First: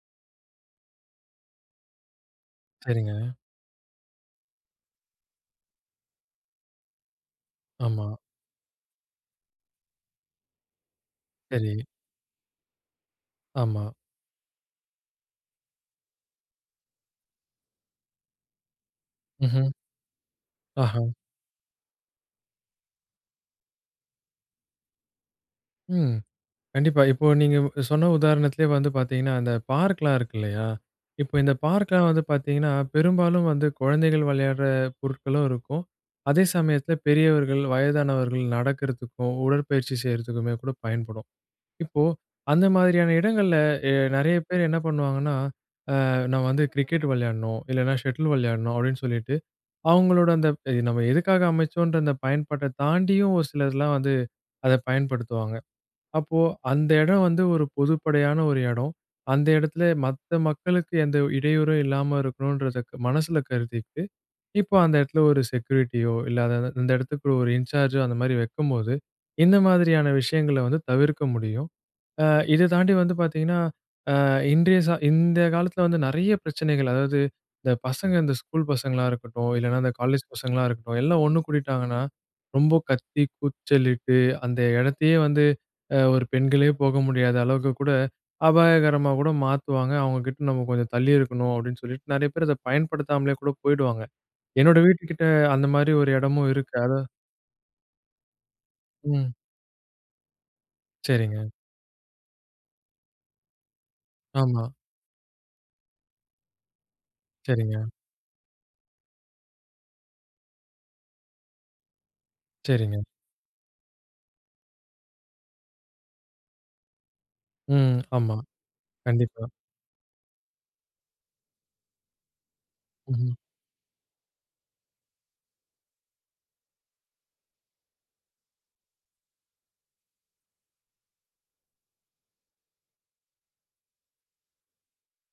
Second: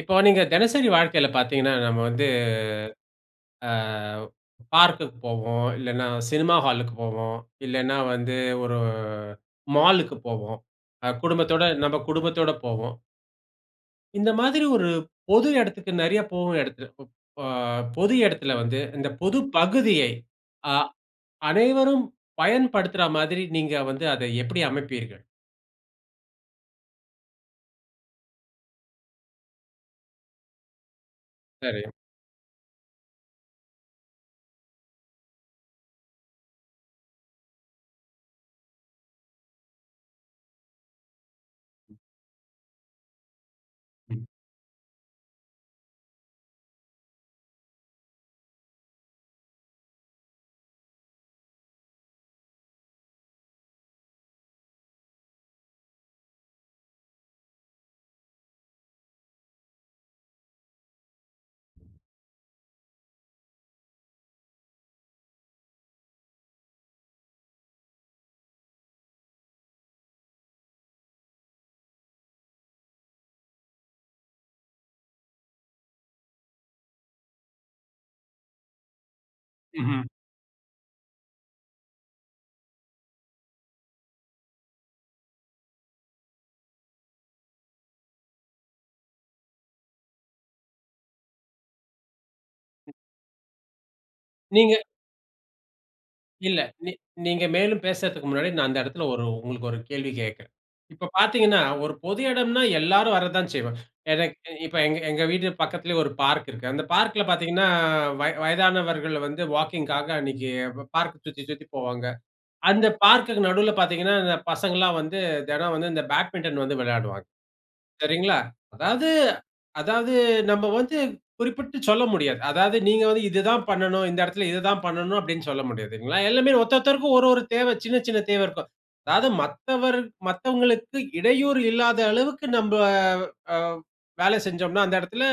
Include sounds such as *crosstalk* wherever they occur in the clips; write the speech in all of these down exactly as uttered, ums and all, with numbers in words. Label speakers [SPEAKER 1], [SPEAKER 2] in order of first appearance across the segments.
[SPEAKER 1] இப்போ நீங்க தெனசரி வாழ்க்கையில பாத்தீங்கன்னா, நம்ம வந்து,
[SPEAKER 2] சரிங்க.
[SPEAKER 1] ஆ பார்க்‌குக்கு போவோம். இல்லன்னா, சினிமா ஹாலுக்கு போவோம். இல்லன்னா
[SPEAKER 2] ஆமா.
[SPEAKER 1] வந்து, ஒரு மாலுக்கு போவோம். அ குடும்பத்தோட
[SPEAKER 2] சரி.
[SPEAKER 1] நம்ம குடும்பத்தோட போவோம்.
[SPEAKER 2] ஆமா.
[SPEAKER 1] இந்த மாதிரி ஒரு பொது இடத்துக்கு நெறைய போகும் இடத்துல ப் ஆ, பொது இடத்துல வந்து, இந்த பொது
[SPEAKER 2] ம்ஹ்ம்.
[SPEAKER 1] பகுதியை அ
[SPEAKER 2] ஆஹான்.
[SPEAKER 1] அனைவரும் பயன்படுத்துறா மாதிரி நீங்க வந்து, அதை எப்படி அமைப்பீர்கள்?
[SPEAKER 2] ம். கண்டிப்பா. இப்போ நீங்க வு சொன்ன உதாரணத்துலயே வந்து பார்த்தீங்கன்னா, அந்த பார்க்லாம் இருக்கு இல்லையா? இப்போ இந்த
[SPEAKER 1] சரி.
[SPEAKER 2] பார்க்லாம் வந்து பார்த்தீங்கன்னா, பெரும்பாலும் வந்து குழந்தைகள் விளையாடுற பொருட்களும் இருக்கும். அதே சமயத்துல பெரியவர்கள், வயதானவர்கள் நடக்கிறதுக்கும், உடற்பயிற்சி செய்றதுக்குமே கூட பயன்படும். இப்போ, அந்த மாதிரியான இடங்கள்ல, எ
[SPEAKER 1] ம்.
[SPEAKER 2] நெறைய பேர் என்ன பண்ணுவாங்கன்னா,"அ நான் வந்து கிரிக்கெட்டு விளையாடணும், இல்லனா ஷட்டில் விளையாடணும்" அப்படின்னு சொல்லிட்டு, அவங்களோட அந்த ப நம்ம எதுக்காக அமைச்சோன்ற, அந்த பயன்பாட்டை தாண்டியும், ஒரு சிலர்லாம் வந்து, அத பயன்படுத்துவாங்க. அப்போ அந்த எடம் வந்து, ஒரு பொதுப்படையான ஒரு இடோ. அந்த இடத்தில, மத்த மக்களுக்கு எந்த ஓரு இடையூறும் இல்லாம இருக்கணுன்றத, மனசுல கருதிட்டு, இப்போ அந்த இடத்துல ஒரு செக்யூரிட்டியோ, இல்ல அத அத இந்த இடத்துக்கு ஒரு இன்சார்ஜோ, அந்தமாரி வைக்கும்போது, இந்த மாதிரியான விஷயங்கள வந்து தவிர்க்க முடியும். அ இதை தாண்டி வந்து பார்த்தீங்கன்னா, அ இன்றைய சா இந்த காலத்துல வந்து, நெறைய பிரச்சனைகள் அதாவது, இந்த பசங்க இந்த ஸ்கூல் பசங்களா இருக்கட்டும், இல்லனா இந்த
[SPEAKER 1] ம்ஹ்ம்.
[SPEAKER 2] காலேஜ் பசங்களா இருக்கட்டும், எல்லாம் ஒண்ணு கூடிட்டாங்கன்னா, ரொம்ப கத்தி, கூச்சலிட்டு, அந்த எடத்தையே வந்து, அ ஒரு பெண்களே போக முடியாத அளவுக்கு கூட, அபாயகரமா கூட மாத்துவாங்க. அவங்க கிட்ட நம்ம கொஞ்சம் தள்ளியே இருக்கணும் அப்படின்னு சொல்லிட்டு, நெறைய பேர் அத
[SPEAKER 1] ம்.
[SPEAKER 2] பயன்படுத்தாமலே கூட போயிடுவாங்க.
[SPEAKER 1] நீங்க
[SPEAKER 2] என்னோட வீட்டுக்கிட்ட, அந்த மாதிரி ஒரு இடமும்
[SPEAKER 1] இல்ல.
[SPEAKER 2] இருக்கு.
[SPEAKER 1] நீ
[SPEAKER 2] அது. *unintelligible*
[SPEAKER 1] நீங்க மேலும் பேசறதுக்கு முன்னாடி, நான் அந்த இடத்தில ஒரு
[SPEAKER 2] ம்.
[SPEAKER 1] உங்களுக்கு ஒரு கேள்வி கேக்குறேன். இப்ப
[SPEAKER 2] சரிங்க.
[SPEAKER 1] பாத்தீங்கன்னா, ஒரு பொது இடன்னா, எல்லாரும் வர தான் செய்வாங்க. எனக்
[SPEAKER 2] ஆமா.
[SPEAKER 1] இப்ப எங்க எங்க வீடு பக்கத்துலயே ஒரு பார்க் இருக்கு. அந்த பார்க்குல பாத்தீங்கன்னா,
[SPEAKER 2] சரிங்க.
[SPEAKER 1] வய வயதானவர்கள் வந்து வாக்கிங்‌க்காக, அன்னக்கி ப பார்க்க சுத்தி, சுத்தி போவாங்க. அந்த
[SPEAKER 2] சரிங்க.
[SPEAKER 1] பார்குக்கு நடுவுல பாத்தீங்கன்னா, இந்த பசங்கள்லாம் வந்து, தெனம் வந்து, இந்த பேட்மிட்டன் வந்து விளையாடுவாங்க.
[SPEAKER 2] ம். ஆமா.
[SPEAKER 1] சரிங்களா. அதாவது
[SPEAKER 2] கண்டிப்பா.
[SPEAKER 1] அதாவது நம்ம வந்து குறிப்பிட்டு சொல்ல முடியாது. அதாவது, நீங்க வந்து,
[SPEAKER 2] ம்.
[SPEAKER 1] "இது தான் பண்ணனும், இந்த இடத்துல இத தான் பண்ணனும்" அப்படின்னு சொல்ல முடியாதுங்களா? எல்லாமே ஒருத்தொருத்தருக்கும், ஒரு ஒர தேவை. சின்ன சின்ன தேவை இருக்கும். அதாவது மத்தவர் மத்தவங்களுக்கு இடையூறு இல்லாத அளவுக்கு, நம்ப அ வேலை செஞ்சோம்னா அந்த இடத்தில,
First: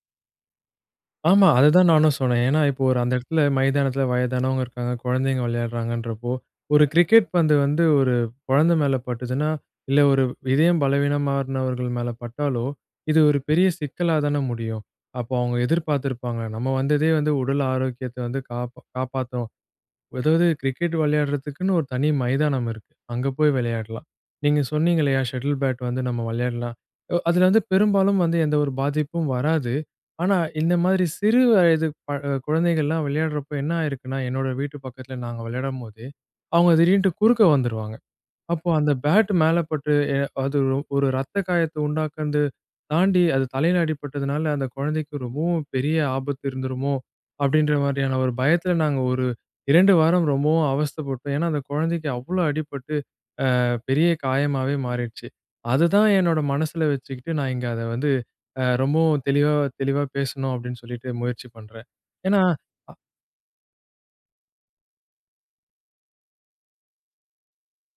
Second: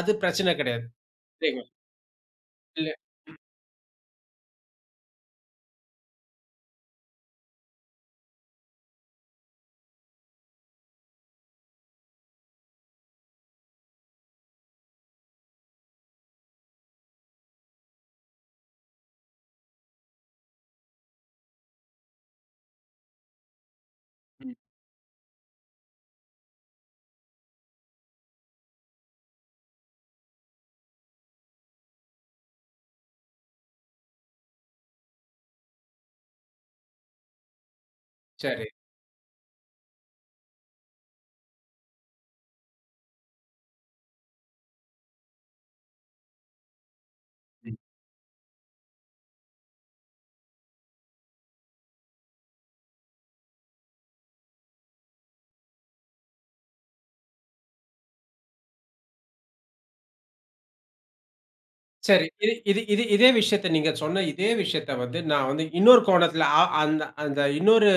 [SPEAKER 1] அது பிரச்சன கெடையாது.
[SPEAKER 2] ஆமா.
[SPEAKER 1] சரிங்களா.
[SPEAKER 2] அதுதான் நானும் சொன்னேன். ஏன்னா இப்போ
[SPEAKER 1] இல்ல.
[SPEAKER 2] ஒரு அந்த
[SPEAKER 1] ம்.
[SPEAKER 2] இடத்துல, மைதானத்துல வயதானவங்க இருக்காங்க, கொழந்தைங்க விளையாடுறாங்கன்றப்போ, ஒரு கிரிக்கெட் பந்து வந்து, ஒரு கொழந்த மேல பட்டுச்சுன்னா, இல்ல ஒரு இதயம் பலவீனமானவர்கள் மேல பட்டாலோ, இது ஒரு பெரிய சிக்கலா தானே முடியும்? அப்போ அவுங்க எதிர்பாத்திருப்பாங்க, நம்ம வந்ததே வந்து, உடல் ஆரோக்கியத்தை வந்து காப்ப காப்பாத்தணும் அதாவது கிரிக்கெட் விளையாடுறதுக்குன்னு, ஒரு தனி மைதானம் இருக்கு. அங்க போய் விளையாடலாம்.
[SPEAKER 1] ம்.
[SPEAKER 2] நீங்க சொன்னீங்க இல்லையா, "ஷட்டில் பேட் வந்து நம்ம விளையாடலாம்". ஒ அதுல வந்து பெரும்பாலும் வந்து, எந்த ஒரு பாதிப்பும் வராது. ஆனா, இந்த மாதிரி சிறு வயது ப அ குழந்தைகள்லாம் விளையாடுறப்போ, என்ன ஆயிருக்குன்னா, என்னோட வீட்டு பக்கத்துல நாங்க விளையாடும்போது, அவுங்க திடீர்னுட்டு குறுக்க வந்துருவாங்க. அப்போ
[SPEAKER 1] சரி.
[SPEAKER 2] அந்த பேட்டு மேல பட்டு, எ அது ஒ ஒரு ரத்த காயத்த உண்டாக்குன்து தாண்டி, அது தலையில அடிபட்டதுனால, "அந்த கொழந்தைக்கு ரொம்பவும் பெரிய ஆபத்து இருந்துருமோ!" அப்படின்ற
[SPEAKER 1] ம்.
[SPEAKER 2] மாதிரியான ஒரு பயத்துல, நாங்க ஒரு இரண்டு வாரம் ரொம்பவும் அவஸ்தைப்பட்டோம். ஏன்னா அந்த கொழந்தைக்கு அவ்வளோ அடிபட்டு, அ பெரிய காயமாவே மாறிடுச்சு. அதுதான் என்னோட மனசுல வச்சுக்கிட்டு, நான் இங்க அத வந்து, அ ரொம்பவும் தெளிவா தெளிவா பேசணும், அப்படின்னு சொல்லிட்டு, முயற்சி பண்றேன்.
[SPEAKER 1] சரி.
[SPEAKER 2] ஏன்னா,
[SPEAKER 1] இது இது
[SPEAKER 2] அ
[SPEAKER 1] இது இதே விஷயத்த, நீங்க சொன்ன இதே விஷயத்த வந்து, நான் வந்து இன்னொரு கோணத்துல, அ அந்த அந்த இன்னொரு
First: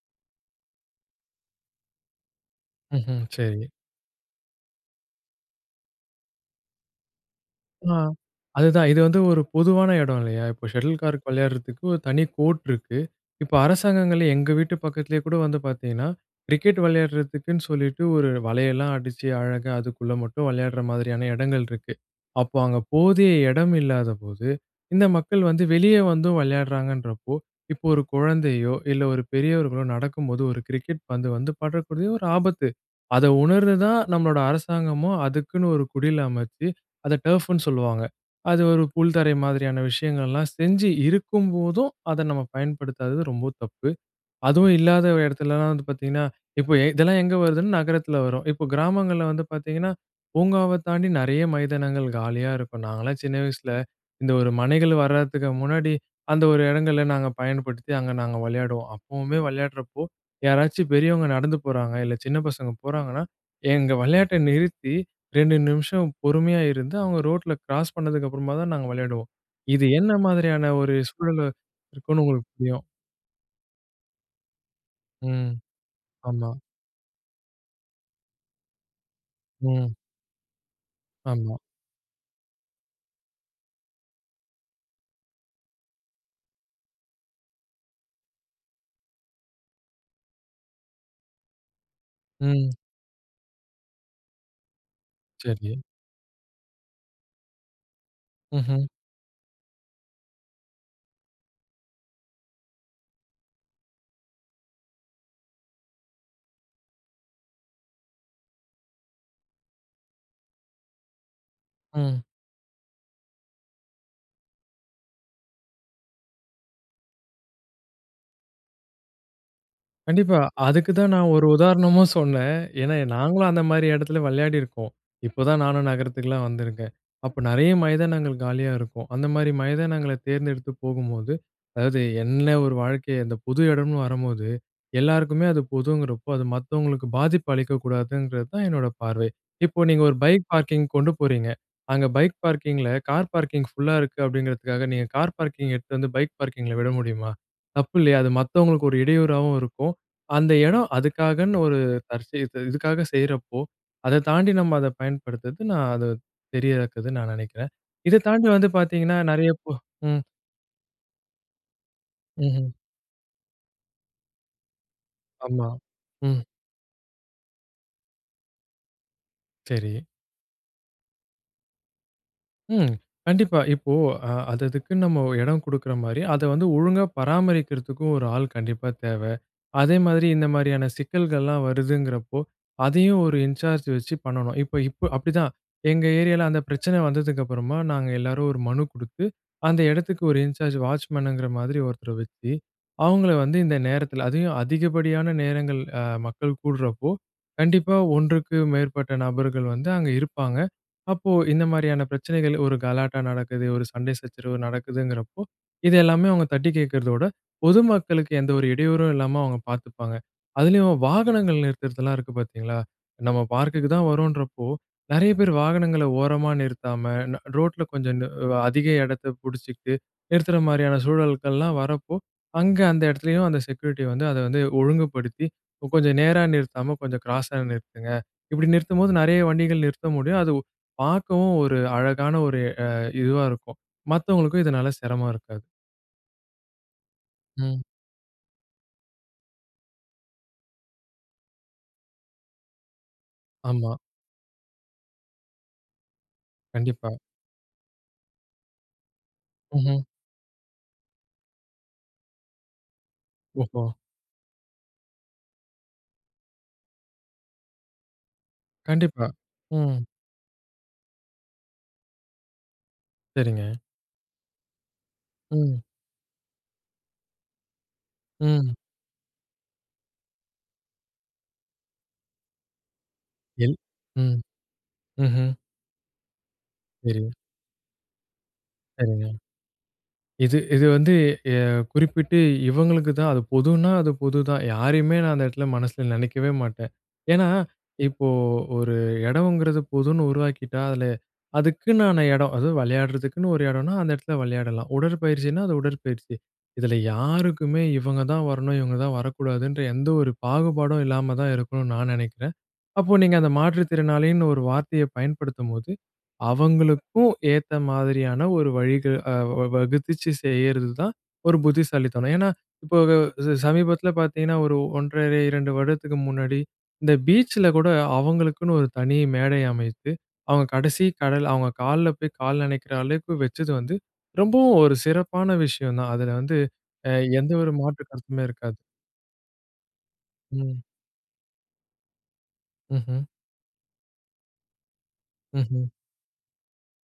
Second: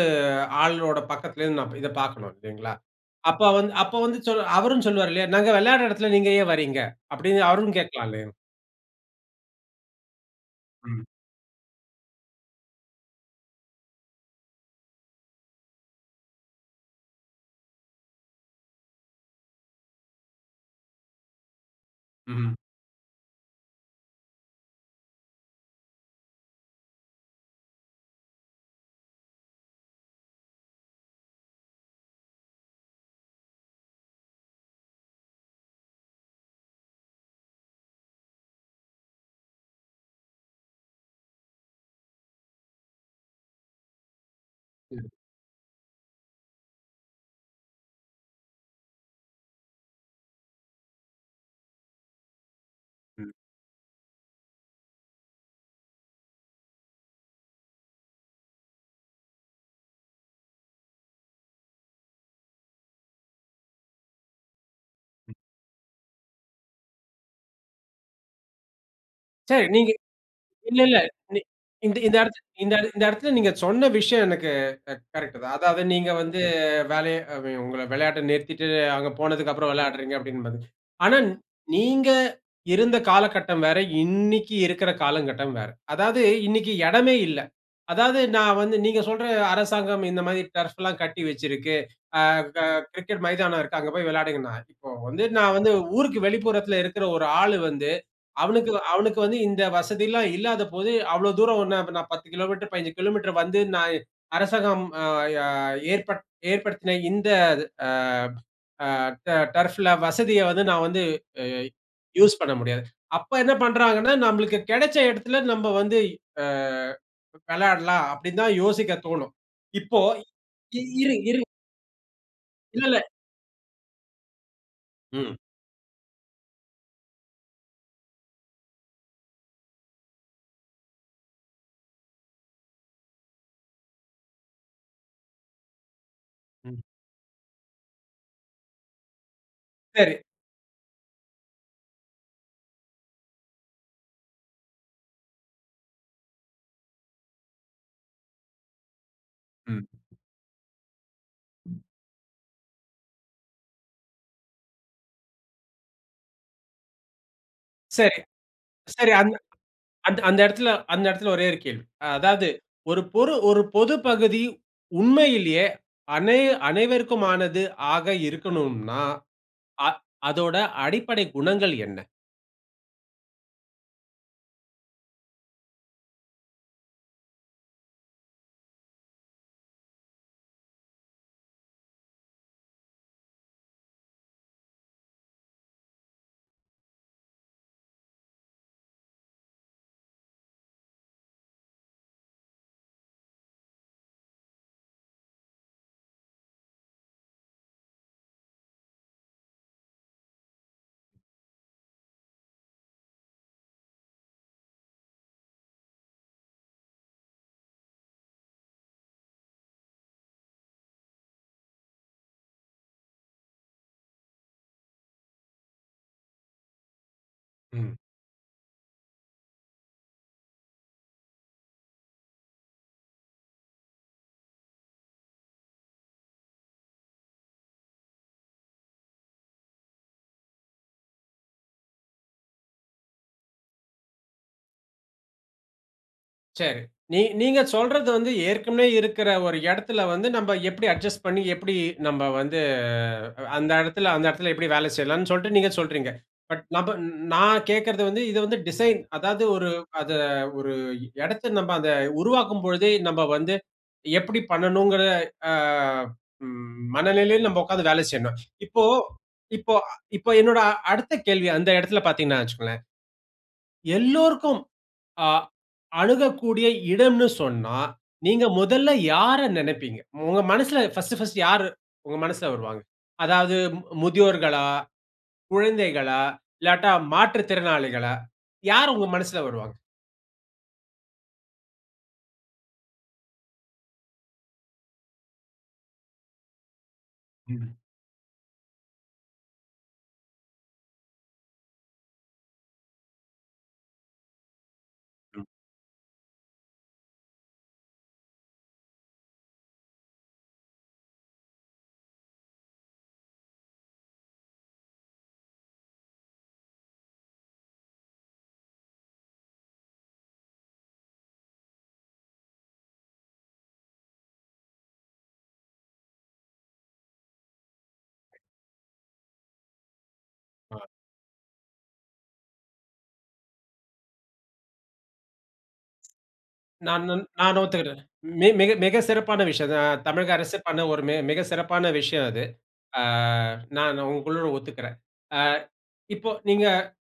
[SPEAKER 1] ஆளோட பக்கத்துல இருந்து நான் இப் இத பாக்கணும், இல்லைங்களா?
[SPEAKER 2] ம்ஹ்ம்,
[SPEAKER 1] அப்ப
[SPEAKER 2] சரி.
[SPEAKER 1] வந்து அப்ப வந்து, சொல்லு அவரும் சொல்லுவாரு இல்லையா, "நாங்க விளையாடுற இடத்தில நீங்க ஏன் வரீங்க?" அப்படின்னு, அவரும்
[SPEAKER 2] ஆ.
[SPEAKER 1] கேக்கலாம் இல்லையா?
[SPEAKER 2] அதுதான். இது வந்து ஒரு பொதுவான எடம் இல்லையா? இப்போ ஷட்டில்
[SPEAKER 1] ம்.
[SPEAKER 2] கார்க் விளையாடுறதுக்கு, ஒரு தனி கோர்ட் இருக்கு. இப்போ அரசாங்கங்களே எங்க வீட்டு பக்கத்திலயே கூட வந்து பாத்தீங்கன்னா, கிரிக்கெட் வளையாடுறதுக்குன்னு சொல்லிட்டு, ஒரு வலையெல்லாம் அடிச்சு, அழகா அதுக்குள்ள மட்டும், விளையாடுற மாதிரியான எடங்கள் இருக்கு.
[SPEAKER 1] ம்ஹ்ம்.
[SPEAKER 2] அப்போ அங்க போதிய எடம் இல்லாதபோது, இந்த மக்கள் வந்து, வெளியே வந்தும் வளையாடுறாங்கன்றப்போ, இப்போ ஒரு குழந்தையோ, இல்ல ஒரு பெரியவர்களோ நடக்கும்போது, ஒரு கிரிக்கெட் பந்து வந்து, படக்கூடிய ஒரு ஆபத்து. அத உணர்ந்து தான், நம்மளோட அரசாங்கமும் அதுக்குன்னு ஒரு குடில் அமைச்சு, அத டர்ஃப்ன்னு சொல்லுவாங்க. அது ஒரு புல்தரை மாதிரியான விஷயங்கள் எல்லாம் செஞ்சு இருக்கும்போதும், அத நம்ம பயன்படுத்தாதது ரொம்ப தப்பு. அதுவும் இல்லாத
[SPEAKER 1] ம்.
[SPEAKER 2] இடத்திலல்லாம் வந்து பார்த்தீங்கன்னா, இப்போ இதெல்லாம் எங்க வருதுன்னா, நகரத்துல வரும். இப்போ கிராமங்கள்ள வந்து பார்த்தீங்கன்னா, பூங்காவத் தாண்டி, நெறைய மைதானங்கள் காலியா இருக்கும். நாங்கலாம்
[SPEAKER 1] ம்.
[SPEAKER 2] சின்ன வயசில, இந்த ஒரு மனைகள் வரத்துக்கு முன்னாடி, அந்த ஒரு இடங்கள்ல, நாங்க பயன்படுத்தி அங்க நாங்க விளையாடுவோம். அப்பவுமே விளையாடுறப்போ, யாராச்சும் பெரியவங்க நடந்து போறாங்க, இல்ல சின்ன பசங்க போறாங்கன்னா, எங்க விளையாட்டை நிறுத்தி, ரெண்டு நிமிஷம் பொறுமையா இருந்து, அவுங்க ரோட்டுல கிராஸ் பண்ணதுக்கு அப்புறமா தான், நாங்க விளையாடுவோம்.
[SPEAKER 1] சரி,
[SPEAKER 2] இது
[SPEAKER 1] நீங்க
[SPEAKER 2] என்ன மாதிரியான
[SPEAKER 1] இல்ல,
[SPEAKER 2] ஒரு
[SPEAKER 1] இல்ல. நீ
[SPEAKER 2] சூழல்ல
[SPEAKER 1] இந்த இந்த
[SPEAKER 2] இருக்குன்னு
[SPEAKER 1] இடத்தில
[SPEAKER 2] உங்களுக்கு
[SPEAKER 1] இந்த
[SPEAKER 2] புரியும்.
[SPEAKER 1] இட இந்த இடத்தில நீங்க சொன்ன விஷயம் எனக்கு க கரெக்ட்டு
[SPEAKER 2] ம்.
[SPEAKER 1] தான். அதாவது, நீங்க வந்து
[SPEAKER 2] ஆமா.
[SPEAKER 1] வேலைய அ வெ உங்கள விளையாட்டை நிறுத்திட்டு, அவங்க போனதுக்குப்புறம்
[SPEAKER 2] ம்.
[SPEAKER 1] விளைடுறீங்க அப்படின்னு. *unintelligible* ஆனா,
[SPEAKER 2] ஆமா.
[SPEAKER 1] நீங்க இருந்த காலகட்டம் வேற, இன்னைக்கி இருக்குற காலங்கட்டம் வேற. அதாவது இன்னைக்கி இடமே இல்லை. அதாவது, நான் வந்து நீங்க சொல்ற அரசாங்கம் இந்த மாதிரி டர்ஃப்ல்லாம் கட்டி வச்சிருக்கு. ஆ க
[SPEAKER 2] ம்.
[SPEAKER 1] கிரிக்கெட் மைதானம் இருக்கு, அங்க போயி விளையாடுங்கன்னா இப்ப வந்து, நான் வந்து,
[SPEAKER 2] சரி.
[SPEAKER 1] ஊருக்கு வெளிப்புறத்தில இருக்குற ஒரு ஆளு வந்து, அவனுக்கு வ
[SPEAKER 2] ம்ஹ்ம்.
[SPEAKER 1] அவனுக்கு வந்து இந்த வசதில்லாம் இல்லாத போது, அவ்வுளோ தூரம் ஓண்ணு அப்ப நான் பத்து கிலோமீட்டரு, பதினஞ்சு கிலோமீட்டரு வந்து, நான் இ அரசாங்கம் அ, யா ஏற்பட் ஏற்படுத்தின இந்த அது அ, அ ட டர்ஃப்ல வசதிய வந்து, நான் வந்து, இ
[SPEAKER 2] ம்.
[SPEAKER 1] யூஸ் பண்ண முடியாது. அப்ப என்ன பண்றாங்கன்னா, "நம்பளுக்கு கிடைச்ச இடத்துல, நம்ப வந்து அ விளாடலாம்" அப்படின்னு தான் யோசிக்க தோணும். இப்போ
[SPEAKER 2] கண்டிப்பா.
[SPEAKER 1] இ
[SPEAKER 2] அதுக்கு தான்
[SPEAKER 1] இரு,
[SPEAKER 2] நான்
[SPEAKER 1] இரு
[SPEAKER 2] ஒரு உதாரணமும் சொன்னேன். ஏன்னா
[SPEAKER 1] இல்லல்ல.
[SPEAKER 2] நாங்களும் அந்த மாதிரி இடத்துல விளையாடியிருக்கோம்.
[SPEAKER 1] ம்.
[SPEAKER 2] இப்போதான் நானும் நகரத்துக்குலாம் வந்துருக்கேன். அப்போ நெறைய மைதானங்கள் காலியா இருக்கும். அந்த மாரி மைதானங்கள தேர்ந்தெடுத்து போகும்போது, அதாவது என்ன ஒரு வாழ்க்கை, அந்த பொது இடம்னு வரம்போது, எல்லாருக்குமே அது பொதுங்கிறப்போ, அது
[SPEAKER 1] ம்.
[SPEAKER 2] மத்தவங்களுக்கு பாதிப்பு அளிக்கக்கூடாதுங்கிறது தான், என்னோட பார்வை. இப்போ நீங்க
[SPEAKER 1] சரி.
[SPEAKER 2] ஒரு பைக் பார்க்கிங் கொண்டு போறீங்க, அங்க பைக் பார்க்கிங்கில, கார் பார்க்கிங் ஃபுல்லா இருக்கு அப்படிங்கிறதுக்காக, நீங்க கார் பார்க்கிங்க எடுத்துட்டு வந்து, பைக் பார்க்கிங்ல விட முடியுமா? தப்பு இல்லையா? அது மத்தவங்களுக்கு ஒரு இடையூறாவும்
[SPEAKER 1] ம்.
[SPEAKER 2] இருக்கும். அந்த இடம் அதுக்காகன்னு ஒரு *unintelligible* இதுக்காக செய்றப்போ, அத தாண்டி நம்ம அத பயன்படுத்துறது, நான் அத சரியா இருக்காதுன்னு நான் நெனைக்கிறேன்.
[SPEAKER 1] சரி.
[SPEAKER 2] இதை தாண்டி வந்து
[SPEAKER 1] சரி,
[SPEAKER 2] பார்த்தீங்கன்னா,
[SPEAKER 1] அந்த
[SPEAKER 2] நெறைய போ
[SPEAKER 1] அந்த
[SPEAKER 2] ம்.
[SPEAKER 1] அந்த இடத்துல அந்த இடத்துல, ஒரே ஒரு கேள்வி. அ அதாவது
[SPEAKER 2] ம்ஹ்ம்.
[SPEAKER 1] ஒரு பொரு ஒரு பொது பகுதி, உண்மையில்யே
[SPEAKER 2] ஆமா.
[SPEAKER 1] அனை
[SPEAKER 2] ம்.
[SPEAKER 1] அனைவருக்குமானது ஆக இருக்கனும்னா, அ
[SPEAKER 2] சரி.
[SPEAKER 1] அதோட அடிப்படை குணங்கள் என்ன?
[SPEAKER 2] ம். கண்டிப்பா இப்போ அ அது அதுக்குன்னு நம்ம எடம் கொடுக்குற மாரி, அத வந்து ஒழுங்கா பராமரிக்கிறதுக்கு ஒரு ஆள் கண்டிப்பா தேவ. அதேமாரி, இந்த மாரியான சிக்கல்கள்லாம் வருதுங்கிறப்போ அதையும் ஒரு இன்சார்ஜ் வச்சு பண்ணணும். இப்போ இப்போ அப்டிதான் எங்க ஏரியால, அந்த பிரச்சனை வந்ததுக்கு அப்புறமா நாங்க எல்லோரும் ஒரு மனு குடுத்து அந்த எடத்துக்கு ஒரு இன்சார்ஜ் வாட்ச்மனுங்கிற மாதிரி ஒருத்தர வச்சு, அவங்கள வந்து இந்த நேரத்துல அதையும் அதிகப்படியான நேரங்கள், அ மக்கள் கூடுறப்போ, கண்டிப்பா ஒன்றுக்கு மேற்பட்ட நபர்கள் வந்து அங்க இருப்பாங்க. அப்போ இந்த மாரியான பிரச்சனைகள் ஒரு கலாட்டா நடக்குது. ஒரு சண்டை சச்சரவு நடக்குதுங்கிறப்போ, இது எல்லாமே அவங்க தட்டி கேக்றதோட, பொதுமக்களுக்கு எந்த ஒரு இடையூறும் இல்லாம அவங்க பார்த்துப்பாங்க. அதிலயும் வாகனங்கள் நிறுத்துறதெல்லாம் இருக்கு பார்த்தீங்களா? நம்ம பார்க்குக்கு தான் வரோம்ன்றப்போ. நெறைய பேரு வாகனங்கள ஓரமா நிறுத்தாம ந ரோட்டுல
[SPEAKER 1] ம்.
[SPEAKER 2] கொஞ்சம் நு அதிக எடத்தை புடிச்சிகிட்டு நிறுத்துற மாதிரியான சூழல்கள்லாம் வர்றப்போ, அங்க அந்த இடத்துலேயும் அந்த செக்யூரிட்டி வந்து, அதை வந்து ஒழுங்குபடுத்தி கொஞ்சம் நேரா நிறுத்தாம கொஞ்சம் கிராஸா நிறுத்துங்க. இப்படி நிறுத்தும்போது நெறைய வண்டிகள் நிறுத்த முடியும். அது பார்க்கவும் ஒரு அழகான ஒரு அ இதுவா இருக்கும். மத்தவங்களுக்கும் இதனால சிரமம் இருக்காது.
[SPEAKER 1] சரி. நீங் நீங்க
[SPEAKER 2] ம்.
[SPEAKER 1] சொல்றது வந்து ஏற்கனவே இருக்கிற ஒரு இடத்தில வந்து, நம்ப எப்பிடி அட்ஜஸ்ட் பண்ணி, எப்பிடி நம்ப வந்து அந்த
[SPEAKER 2] ஆமா.
[SPEAKER 1] இடத்தில அந்த இடத்தில எப்பிடி வேலை செய்யலாம்ன்னு சொல்லிட்டு நீங்க சொல்றீங்க. பட் நாப
[SPEAKER 2] கண்டிப்பா.
[SPEAKER 1] நான் கேக்குறது வந்து, இது வந்து டிசைன். அதாவது ஒரு
[SPEAKER 2] ம்ஹ்ம்.
[SPEAKER 1] அதை ஒரு இடத்தை நம்ம அதை உருவாக்கும் பொழுதே, நம்ப வந்து
[SPEAKER 2] ஓஹோ.
[SPEAKER 1] எப்படி பண்ணணும்கிற அ ம் மனநிலையில நம்ப உட்கார்ந்து வேலை செய்யணும். இப்போ
[SPEAKER 2] கண்டிப்பா.
[SPEAKER 1] இப்போ
[SPEAKER 2] ம்.
[SPEAKER 1] இப்போ என்னோட அ அடுத்த கேள்வி, அந்த இடத்தில பார்த்தீங்கன்னா வச்சுக்கோங்களேன்,
[SPEAKER 2] சரிங்க.
[SPEAKER 1] எல்லோருக்கும் அ
[SPEAKER 2] ம்.
[SPEAKER 1] அணுகக்கூடிய இடம்ன்னு சொன்னா, நீங்க
[SPEAKER 2] ம்.
[SPEAKER 1] முதல்ல யார நினைப்பீங்க? உங்க மனசுல பர்ஸ்ட் பர்ஸ்ட் யாரு உங்க மனசுல வருவாங்க? அதாவது
[SPEAKER 2] என் ம்.
[SPEAKER 1] முதியோர்களா?
[SPEAKER 2] ம்ஹ்ம்.
[SPEAKER 1] குழந்தைகளா? இல்லாட்டா,
[SPEAKER 2] சரி.
[SPEAKER 1] மாற்றுத்திறனாளிகளா? யார் உங்க
[SPEAKER 2] சரிங்க.
[SPEAKER 1] மனசுல வருவாங்க?
[SPEAKER 2] இது இது வந்து ய குறிப்பிட்டு இவங்களுக்கு தான். அது பொதுன்னா, அது பொதுதான் யாரையுமே நான் அந்த இடத்துல மனசுல நினைக்கவே மாட்டேன். ஏன்னா,
[SPEAKER 1] ம்.
[SPEAKER 2] இப்போ ஒரு இடம்ங்கிறது பொதுன்னு உருவாக்கிட்டா, அதில அதுக்குன்னான இடம். அது விளையாடுறதுக்குன்னு ஒரு இடம்னா, அந்த இடத்துல விளையாடலாம்.
[SPEAKER 1] ம்.
[SPEAKER 2] உடற்பயிற்சின்னா, அது உடற்பயிற்சி. இதில யாருக்குமே இவங்க தான் வரணும், இவங்க தான் வரக்கூடாதுன்ற எந்த ஒரு பாகுபாடும் இல்லாம தான் இருக்கணும்னு நான் நினைக்கிறேன். அப்போ நீங்க அந்த மாற்றுத்திறனாளின்னு ஒரு வார்த்தையை பயன்படுத்தும்போது, அவங்களுக்கும் ஏத்த மாதிரியான ஒரு வழிகள் அ வ வகுத்துச்சு செய்யறதுதான் ஒரு புத்திசாலித்தனம். ஏன்னா இப்போ, அ சமீபத்தில பார்த்தீங்கன்னா, ஒரு ஒன்றரை, இரண்டு வருடத்துக்கு முன்னாடி, இந்த பீச்சில கூட அவங்களுக்குன்னு ஒரு தனி மேடை அமைத்து, அவங்க
[SPEAKER 1] ஆ.
[SPEAKER 2] கடைசி கடல் அவங்க காலில் போய் கால் நனைக்கிற அளவுக்கு வச்சது வந்து, ரொம்பவும் ஒரு சிறப்பான விஷயம் தான். அதில வந்து
[SPEAKER 1] நான் நன் நான்
[SPEAKER 2] எந்த
[SPEAKER 1] அத
[SPEAKER 2] ஒரு
[SPEAKER 1] ஒத்துக்குறேன்.
[SPEAKER 2] மாற்று கருத்துமே
[SPEAKER 1] மி மிக
[SPEAKER 2] இருக்காது.
[SPEAKER 1] மிக சிறப்பான விஷயம் ந தமிழக அரசு பண்ண
[SPEAKER 2] ம்.
[SPEAKER 1] ஒரு மிக மிக சிறப்பான விஷயம் அது. அ
[SPEAKER 2] ம்ஹ்ம்.
[SPEAKER 1] நான் உங்களோடு ஒத்துக்குறேன். ஆ
[SPEAKER 2] ம்ஹ்ம்.
[SPEAKER 1] இப்போ நீங்க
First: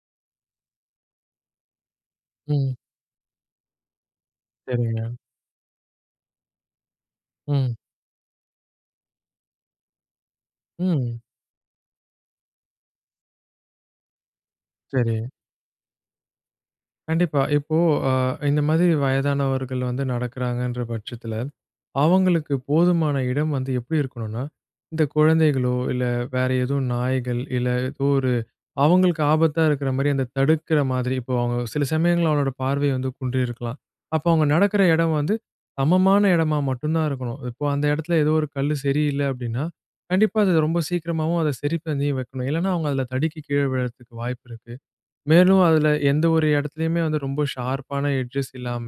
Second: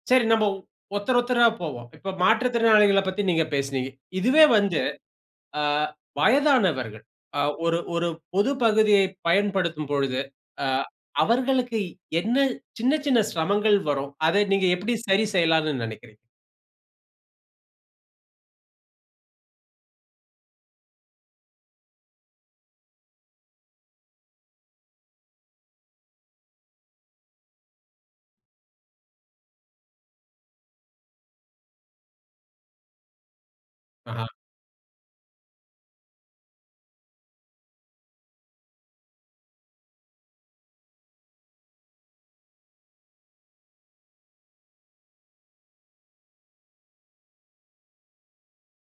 [SPEAKER 1] சரி, நம்ப ஒருத்தர் ஒருத்தரா போவோம். இப்ப
[SPEAKER 2] ம்.
[SPEAKER 1] மாற்றுத்திறனாளிகளைப் பத்தி நீங்க பேசினீங்க. இதுவே வந்து
[SPEAKER 2] சரிங்க.
[SPEAKER 1] ஆ வயதானவர்கள், அ
[SPEAKER 2] ம்.
[SPEAKER 1] ஒரு ஒரு பொது பகுதியை பயன்படுத்தும் பொழுது, அ
[SPEAKER 2] ம்.
[SPEAKER 1] அவர்களுக்கு என்ன சின்ன சின்ன சிரமங்கள் வரும்? அதை நீங்க எப்பிடி
[SPEAKER 2] சரி.
[SPEAKER 1] சரி செய்யலாம்ன்னு நினைக்கிறீங்க?
[SPEAKER 2] கண்டிப்பா. இப்போ அ இந்த மாதிரி வயதானவர்கள் வந்து நடக்கிறாங்கன்ற பட்சத்தில, அவுங்களுக்கு போதுமான இடம் வந்து எப்பிடி இருக்கணுனா, இந்த குழந்தைகளோ! இல்ல வேற ஏதோ நாய்கள், இல்ல ஏதோ ஒரு அவுங்களுக்கு ஆபத்தா இருக்கிறமாரியா, அந்த தடுக்கிற மாதிரி. இப்போ அவுங்க சில சமயங்கள்ல அவளோட பார்வை வந்து குன்றியிருக்கலாம்.
[SPEAKER 1] ஆஹா!
[SPEAKER 2] அப்போ, அவுங்க நடக்கிற இடம் வந்து சமமான இடமா மட்டுந்தான் இருக்கணும். இப்போ அந்த இடத்தில ஏதோ ஒரு கல்லு சரி இல்ல அப்பிடின்னா, கண்டிப்பா அது ரொம்ப சீக்கிரமாவும், அத சரி பண்ணி வைக்கணும். இல்லன்னா அவுங்க அதில தடுக்கி கீழ விழறதுக்கு வாய்ப்பு இருக்கு. மேலும் அதில எந்த ஒரு இடத்துலயுமே வந்து ரொம்ப ஷார்ப்பான எட்ஜஸ் இல்லாம,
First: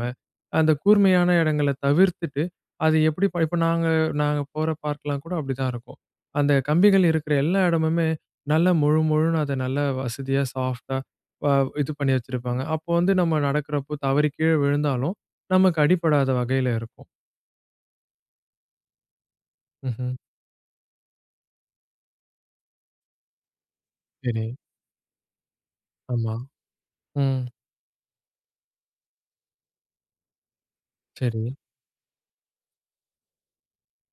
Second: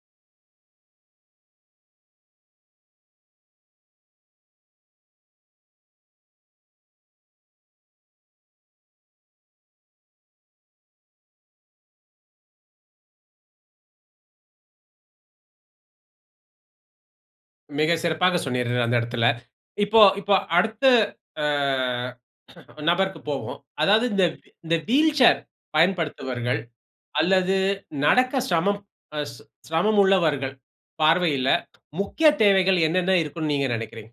[SPEAKER 2] அந்த கூர்மையான இடங்கள தவிர்த்துட்டு, அது எப்பிடி இப்ப நாங்க நாங்க போற பார்க்லாம் கூட அப்பிடிதான் இருக்கும். அந்த கம்பிகள் இருக்கிற எல்லா இடமுமே, நல்ல மொழு மொழுன்னு அத நல்ல வசதியா சாஃப்ட்டா, அ இது பண்ணி வச்சிருப்பாங்க. அப்போ வந்து நம்ம நடக்கிறப்போ தவறி கீழே விழுந்தாலும், நமக்கு அடிபடாத வகையில இருக்கும்.
[SPEAKER 1] மிக சிறப்பா சொன்னீர்கள் அந்த இடத்தில. இப்ப
[SPEAKER 2] ம்ஹ்ம்.
[SPEAKER 1] இப்ப அடுத்து ஆ நபருக்கு போவோம். அதாவது இந்த
[SPEAKER 2] சரி.
[SPEAKER 1] இந்த வீல் சேர்
[SPEAKER 2] ஆமா.
[SPEAKER 1] பயன்படுத்துவர்கள்
[SPEAKER 2] ம்.
[SPEAKER 1] அல்லது நடக்க சிரமம் அ சிரமம் உள்ளவர்கள் பார்வையில,
[SPEAKER 2] சரி.
[SPEAKER 1] முக்கிய தேவைகள் என்னென்ன இருக்குன்னு நீங்க நினைக்கிறீங்க?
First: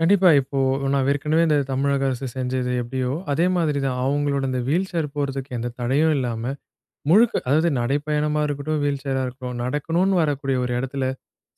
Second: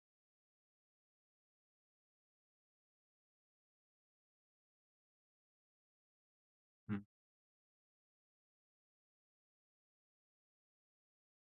[SPEAKER 2] கண்டிப்பா, இப்போ நான் ஏற்கனவே இந்த தமிழக அரசு செஞ்சது எப்படியோ, அதே மாரி தான் அவங்களோட இந்த வீல்சேர் போறதுக்கு எந்த தடையும் இல்லாம,
[SPEAKER 1] ம்.
[SPEAKER 2] முழுக்க அதாவது நடைப்பயணமா இருக்கட்டும், வீல்சரா இருக்கட்டும், நடக்கணுனு வரக்கூடிய ஒரு இடத்துல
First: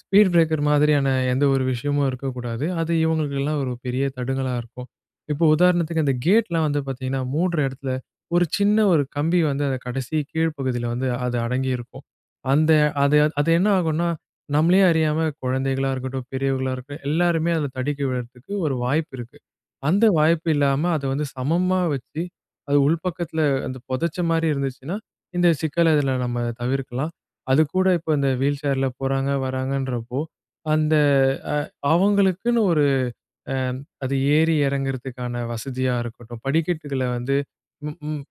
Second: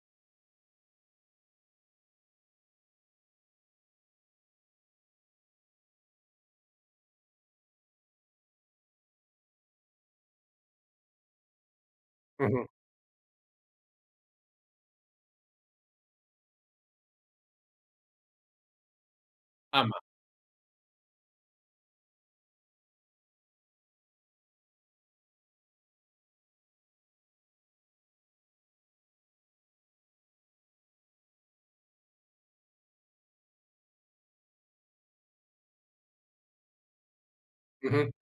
[SPEAKER 2] ஸ்பீட் பிரேக்கர் மாதிரியான எந்த ஒரு விஷயமும் இருக்கக்கூடாது. அது இவங்களுக்கெல்லாம் ஒரு பெரிய தடுங்களா இருக்கும். இப்போ உதாரணத்துக்கு அந்த கேட்லாம் வந்து பாத்தீங்கன்னா, மூடுற இடத்துல ஒரு சின்ன, ஒரு கம்பி வந்து அத கடைசி கீழ்ப் பகுதியில வந்து அது அடங்கியிருக்கும்.
[SPEAKER 1] ம்ஹ்ம்.
[SPEAKER 2] அந்த அது அது என்ன ஆகும்னா, நம்பளயே அறியாம குழந்தைகளா இருக்கட்டும், பெரியவங்களா இருக்கட்டும் எல்லோருமே அத தடுக்கி விடறதுக்கு ஒரு வாய்ப்பு இருக்கு.
[SPEAKER 1] ஆமா.
[SPEAKER 2] அந்த வாய்ப்பு இல்லாம அத வந்து சமமா வச்சு, அது உள்பக்கத்துல அந்த புதைச்ச மாதிரி இருந்துச்சுன்னா, இந்த சிக்கல்ல இதுல நம்ம தவிர்க்கலாம். அது கூட இப்ப இந்த வீல்சேர்ல போறாங்க, வராங்கன்றப்போ, அந்த அ அவங்களுக்குன்னு ஒரு அ அது ஏறி இறங்குறதுக்கான வசதியா இருக்கட்டும், படிக்கட்டுகள்ல வந்து ம்
[SPEAKER 1] ம்ஹ்ம்
[SPEAKER 2] ம்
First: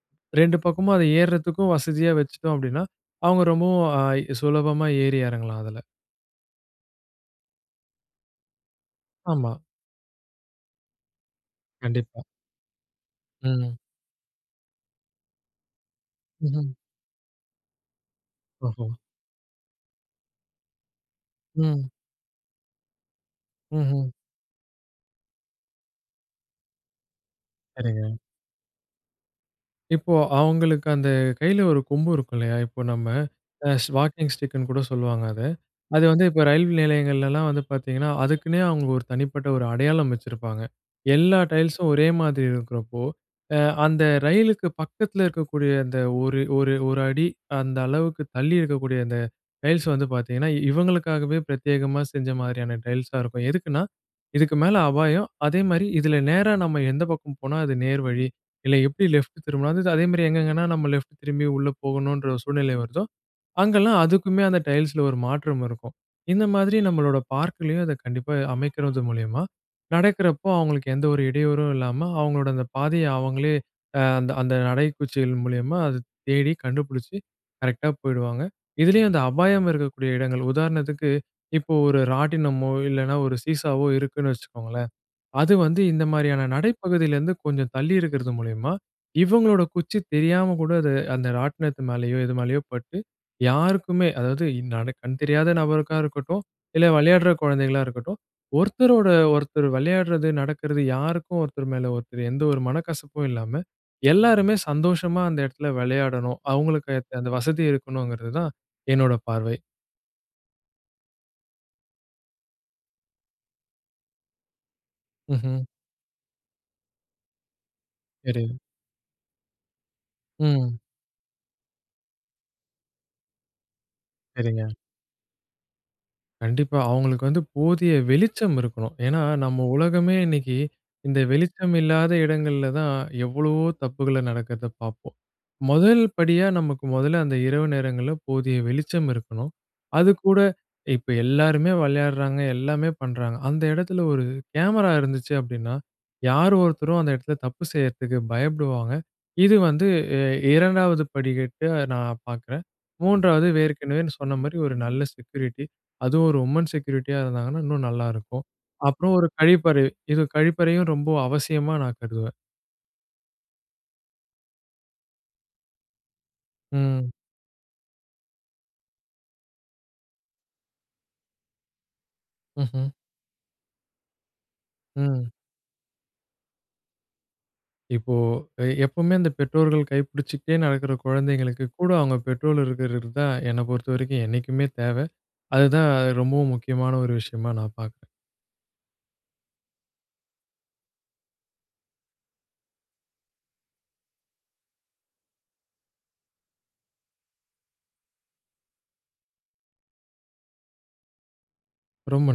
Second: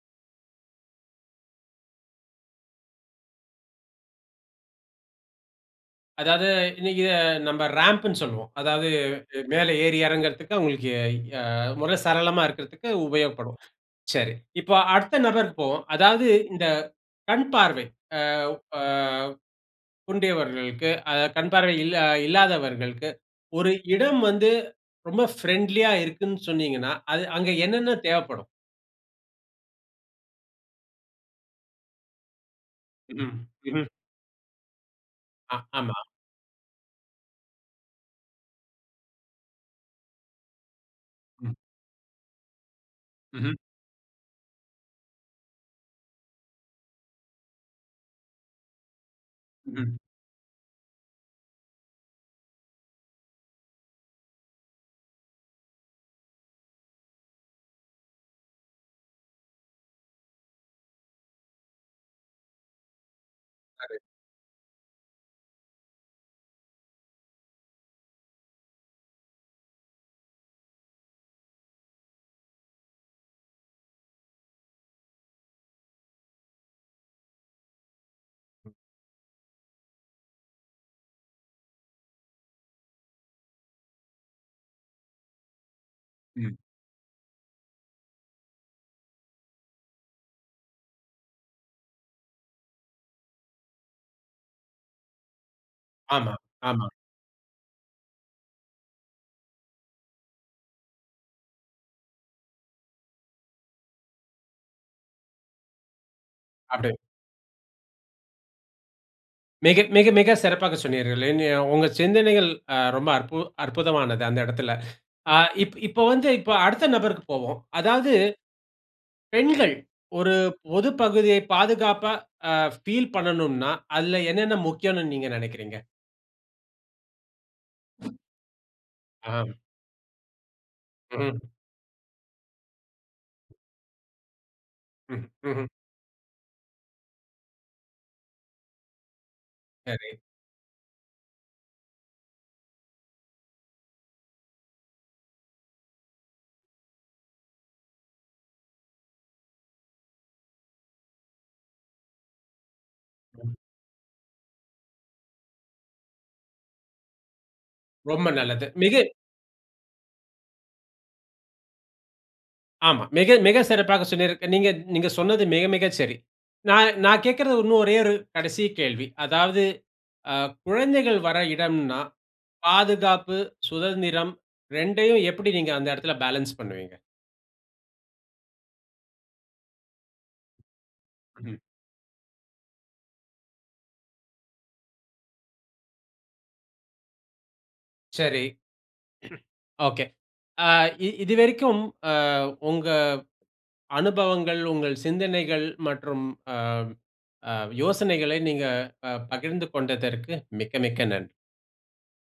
[SPEAKER 2] ரெண்டு பக்கமும் அத ஏறுறதுக்கும் வசதியா வச்சுட்டோம் அப்படின்னா, அவங்க ரொம்பவும் அ சுலபமா ஏறி இறங்கலாம் அதுல.
[SPEAKER 1] அதாவது இன்னைக்கு நம்ப ராம்புனு சொல்லுவோம். அதாவது
[SPEAKER 2] ஆமா.
[SPEAKER 1] மேல ஏறி, இறங்குறதுக்கு அவங்களுக்கு அ முற
[SPEAKER 2] கண்டிப்பா.
[SPEAKER 1] சரளமா இருக்குறதுக்கு உபயோகப்படும்.
[SPEAKER 2] ம்.
[SPEAKER 1] சரி இப்போ அடுத்த நபருக்கு போவோம், அதாவது இந்த
[SPEAKER 2] ம்ஹ்ம்
[SPEAKER 1] கண் பார்வை அ அ
[SPEAKER 2] ஓஹோ.
[SPEAKER 1] குன்றியவர்களுக்கு, அதாவது கண் பார்வை அ
[SPEAKER 2] ம்.
[SPEAKER 1] இல் இல்லாதவர்களுக்கு ஒரு
[SPEAKER 2] ம்ஹ்ம்.
[SPEAKER 1] இடம் வந்து ரொம்ப ஃப்ரெண்ட்லியா இருக்குன்னு சொன்னீங்கன்னா, அது அங்க என்னென்ன
[SPEAKER 2] சரிங்க.
[SPEAKER 1] தேவைப்படும்?
[SPEAKER 2] இப்போ அவங்களுக்கு அந்த கையில ஒரு கொம்பு இருக்கும் இல்லையா? இப்போ நம்ம
[SPEAKER 1] ம்ஹ்ம், ம்ஹ்ம்.
[SPEAKER 2] ஸ் வாக்கிங் ஸ்டிக்குன்னு கூட சொல்லுவாங்க அத.
[SPEAKER 1] அ, ஆமா.
[SPEAKER 2] அது வந்து இப்போ ரயில் நிலையங்கள்லலாம் வந்து பார்த்திங்கன்னா, அதுக்குன்னே அவங்க ஒரு தனிப்பட்ட ஒரு அடையாளம் வச்சிருப்பாங்க. எல்லா
[SPEAKER 1] ம்.
[SPEAKER 2] டைல்ஸும் ஒரே மாதிரி இருக்கிறப்போ,
[SPEAKER 1] ம்ஹ்ம்.
[SPEAKER 2] அ அந்த ரயிலுக்கு பக்கத்ல இருக்கக்கூடிய அந்த ஒரு ஒரு ஒரு அடி அந்த அளவுக்கு தள்ளி இருக்கக்கூடிய அந்த டைல்ஸ்
[SPEAKER 1] ம்ஹ்ம்.
[SPEAKER 2] வந்து பார்த்திங்கன்னா, இவங்களுக்காகவே பிரத்யேகமா செஞ்ச மாதிரியான டைல்ஸாக இருக்கும். எதுக்குன்னா இதுக்கு மேல அபாயம் அதே மாதிரி இதுல நேரா நாம எந்த பக்கம் போனா அது நேர் வழி இல்ல எப்டி லெஃப்ட் திரும்புனா அதே மாதிரி எங்கெங்கேன்னா நாம லெஃப்ட் திரும்பி உள்ளே போகணுன்ற சூழ்நிலை வருதோ
[SPEAKER 1] சரி.
[SPEAKER 2] அங்கெல்லாம் அதுக்குமே அந்த டைல்ஸ்‌ல ஒரு மாற்றம் இருக்கும். இந்த மாதிரி நம்முளுடைய பார்க்‌லயும் அதை கண்டிப்பா அமைக்கிறது மூலியமா, நடக்கிறப்போ அவங்களுக்கு எந்த ஒரு இடையூறும் இல்லாம அங்ககளுடைய அந்த பாதைய அவுங்களே, அ அந்த அந்த நடைக்குச்சிகள் மூலியமா அத தேடி கண்டுபிடிச்சு கரெக்ட்‌டா போய்டுவாங்க. இதிலயும் அந்த அபாயம் இருக்கக்கூடிய எடங்கள் உதாரணத்திற்கு இப்போ ஒரு ராட்டினமோ இல்லன்னா ஒரு சீசாவோ இருக்குன்னு வச்சுக்கோங்களேன். அது வந்து இந்த மாரியான
[SPEAKER 1] ம்.
[SPEAKER 2] நடைப்பகுதியில இருந்து கொஞ்சம் தள்ளி இருக்கிறது மூலியமா இவங்களோட குச்சி தெரியாம கூட அது அந்த ராட்டினத்து மேலேயோ எது மேலயோ பட்டு யாருக்குமே, அதாவது கண் தெரியாத நபருக்கா
[SPEAKER 1] ஆமா,
[SPEAKER 2] இருக்கட்டும்
[SPEAKER 1] ஆமா.
[SPEAKER 2] இல்ல விளையாடுற கொழந்தைகளா இருக்கட்டும் ஒருத்தரோட ஒருத்தர் விளையாட்றது நடக்றது யாருக்கும் ஒருத்தர் மேல ஒருத்தர் எந்த ஒரு மனக்கசப்பும் இல்லாம எல்லாருமே சந்தோஷமா அந்த எடத்ல வெளையாடணும்.
[SPEAKER 1] அப்படி.
[SPEAKER 2] அவங்களுக்கு அந்த வசதி இருக்கணுங்கிறது தான். என்னோட பார்வை.
[SPEAKER 1] மிக மிக மிக சிறப்பாக சொன்னீர்கள். இன்ய உங்கள் அ சிந்தனைகள், அ ரொம்ப அற்பு அற்புதமானது. அந்த எடத்ல. ஆ
[SPEAKER 2] ம்ஹ்ம்.
[SPEAKER 1] இப் இப்போ வந்து இப்ப அடுத்த நபருக்கு போவோம். அதாவது
[SPEAKER 2] சரி.
[SPEAKER 1] பெண்கள் ஒரு
[SPEAKER 2] ம்.
[SPEAKER 1] பொது பகுதியை பாதுகாப்பா, அ ஃபீல் பண்ணனுன்னா, அதுல என்னன்ன
[SPEAKER 2] சரிங்க.
[SPEAKER 1] முக்கியம்ன்னு நீங்க நெனைக்கிறீங்க.
[SPEAKER 2] கண்டிப்பா. அவங்களுக்கு வந்து போதிய வெளிச்சம் இருக்கணும். ஏன்னா,
[SPEAKER 1] ஆம்.
[SPEAKER 2] நம்ப உலகமே இன்னைக்கு இந்த
[SPEAKER 1] ம்ஹ்ம்.
[SPEAKER 2] வெளிச்சம் இல்லாத இடங்கள்ல தான் எவ்வளவோ தப்புகள நடக்குறத பார்ப்போம்.
[SPEAKER 1] ம். ம்ஹ்ம்.
[SPEAKER 2] முதல் படியா நமக்கு முதல்ல அந்த இரவு நேரங்கள்ல போதிய வெளிச்சம் இருக்கணும்.
[SPEAKER 1] சரி.
[SPEAKER 2] அதுக்கூட இப்போ எல்லாருமே விளையாடுறாங்க, எல்லாமே பண்ணுறாங்க அந்த இடத்துல ஒரு கேமரா இருந்துச்சு அப்படின்னா, யார் ஒருத்தரும் அந்த இடத்துல தப்பு செய்யுறதுக்கு பயப்படுவாங்க. இது வந்து அ இரண்டாவது படிகட்டு நான் பார்க்குறேன். மூன்றாவது
[SPEAKER 1] அ.
[SPEAKER 2] ஏற்கெனவே சொன்ன மாரி ஒரு நல்ல செக்யூரிட்டி. அதுவும் ஒரு உமன் செக்யூரிட்டியா இருந்தாங்கன்னா, இன்னும்
[SPEAKER 1] ரொம்ப
[SPEAKER 2] நல்லாயிருக்கும்.
[SPEAKER 1] நல்லது. மிகு
[SPEAKER 2] அப்புறம் ஒரு கழிப்பறை, இது கழிப்பறையும் ரொம்ப அவசியமா நான் கருதுவேன்.
[SPEAKER 1] ஆமாம். மிக, மிக சிறப்பாக சொன்னீர்ங்க. நீங்க நீங்க சொன்னது மிக, மிக சரி. நான்
[SPEAKER 2] ம்.
[SPEAKER 1] நான் கேக்கறது இன்னும் ஒரே ஒரு கடைசி கேள்வி. அதாவது, அ குழந்தைகள் வர இடம்னா
[SPEAKER 2] ம்ஹ்ம்.
[SPEAKER 1] பாதுகாப்பு, சுதந்திரம் ரெண்டையும்
[SPEAKER 2] ம்.
[SPEAKER 1] எப்படி நீங்க அந்த இடத்துல பேலன்ஸ் பண்ணுவீங்க.
[SPEAKER 2] இப்போ அ எப்பவுமே அந்த பெற்றோர்கள் கைப்பிடிச்சுட்டே நடக்குற
[SPEAKER 1] ம்ஹ்ம்.
[SPEAKER 2] குழந்தைங்களுக்கு கூட அவங்க பெற்றோர் இருக்குறது தான், என்னை பொறுத்தவரைக்கும் என்னைக்குமே தேவை. அது தான் ரொம்பவும் முக்கியமான ஒரு விஷயமா நான் பார்க்குறேன்.
[SPEAKER 1] சரி, *clears throat* ஒகே! அ இ இதுவரைக்கும் அ உங்க அனுபவங்கள், உங்கள் சிந்தனைகள் மற்றும் அ அ யோசனைகளை நீங்கள் அ பகிர்ந்து கொண்டதற்கு மிக்க மிக்க நன்றி.
[SPEAKER 2] ரொம்ப ந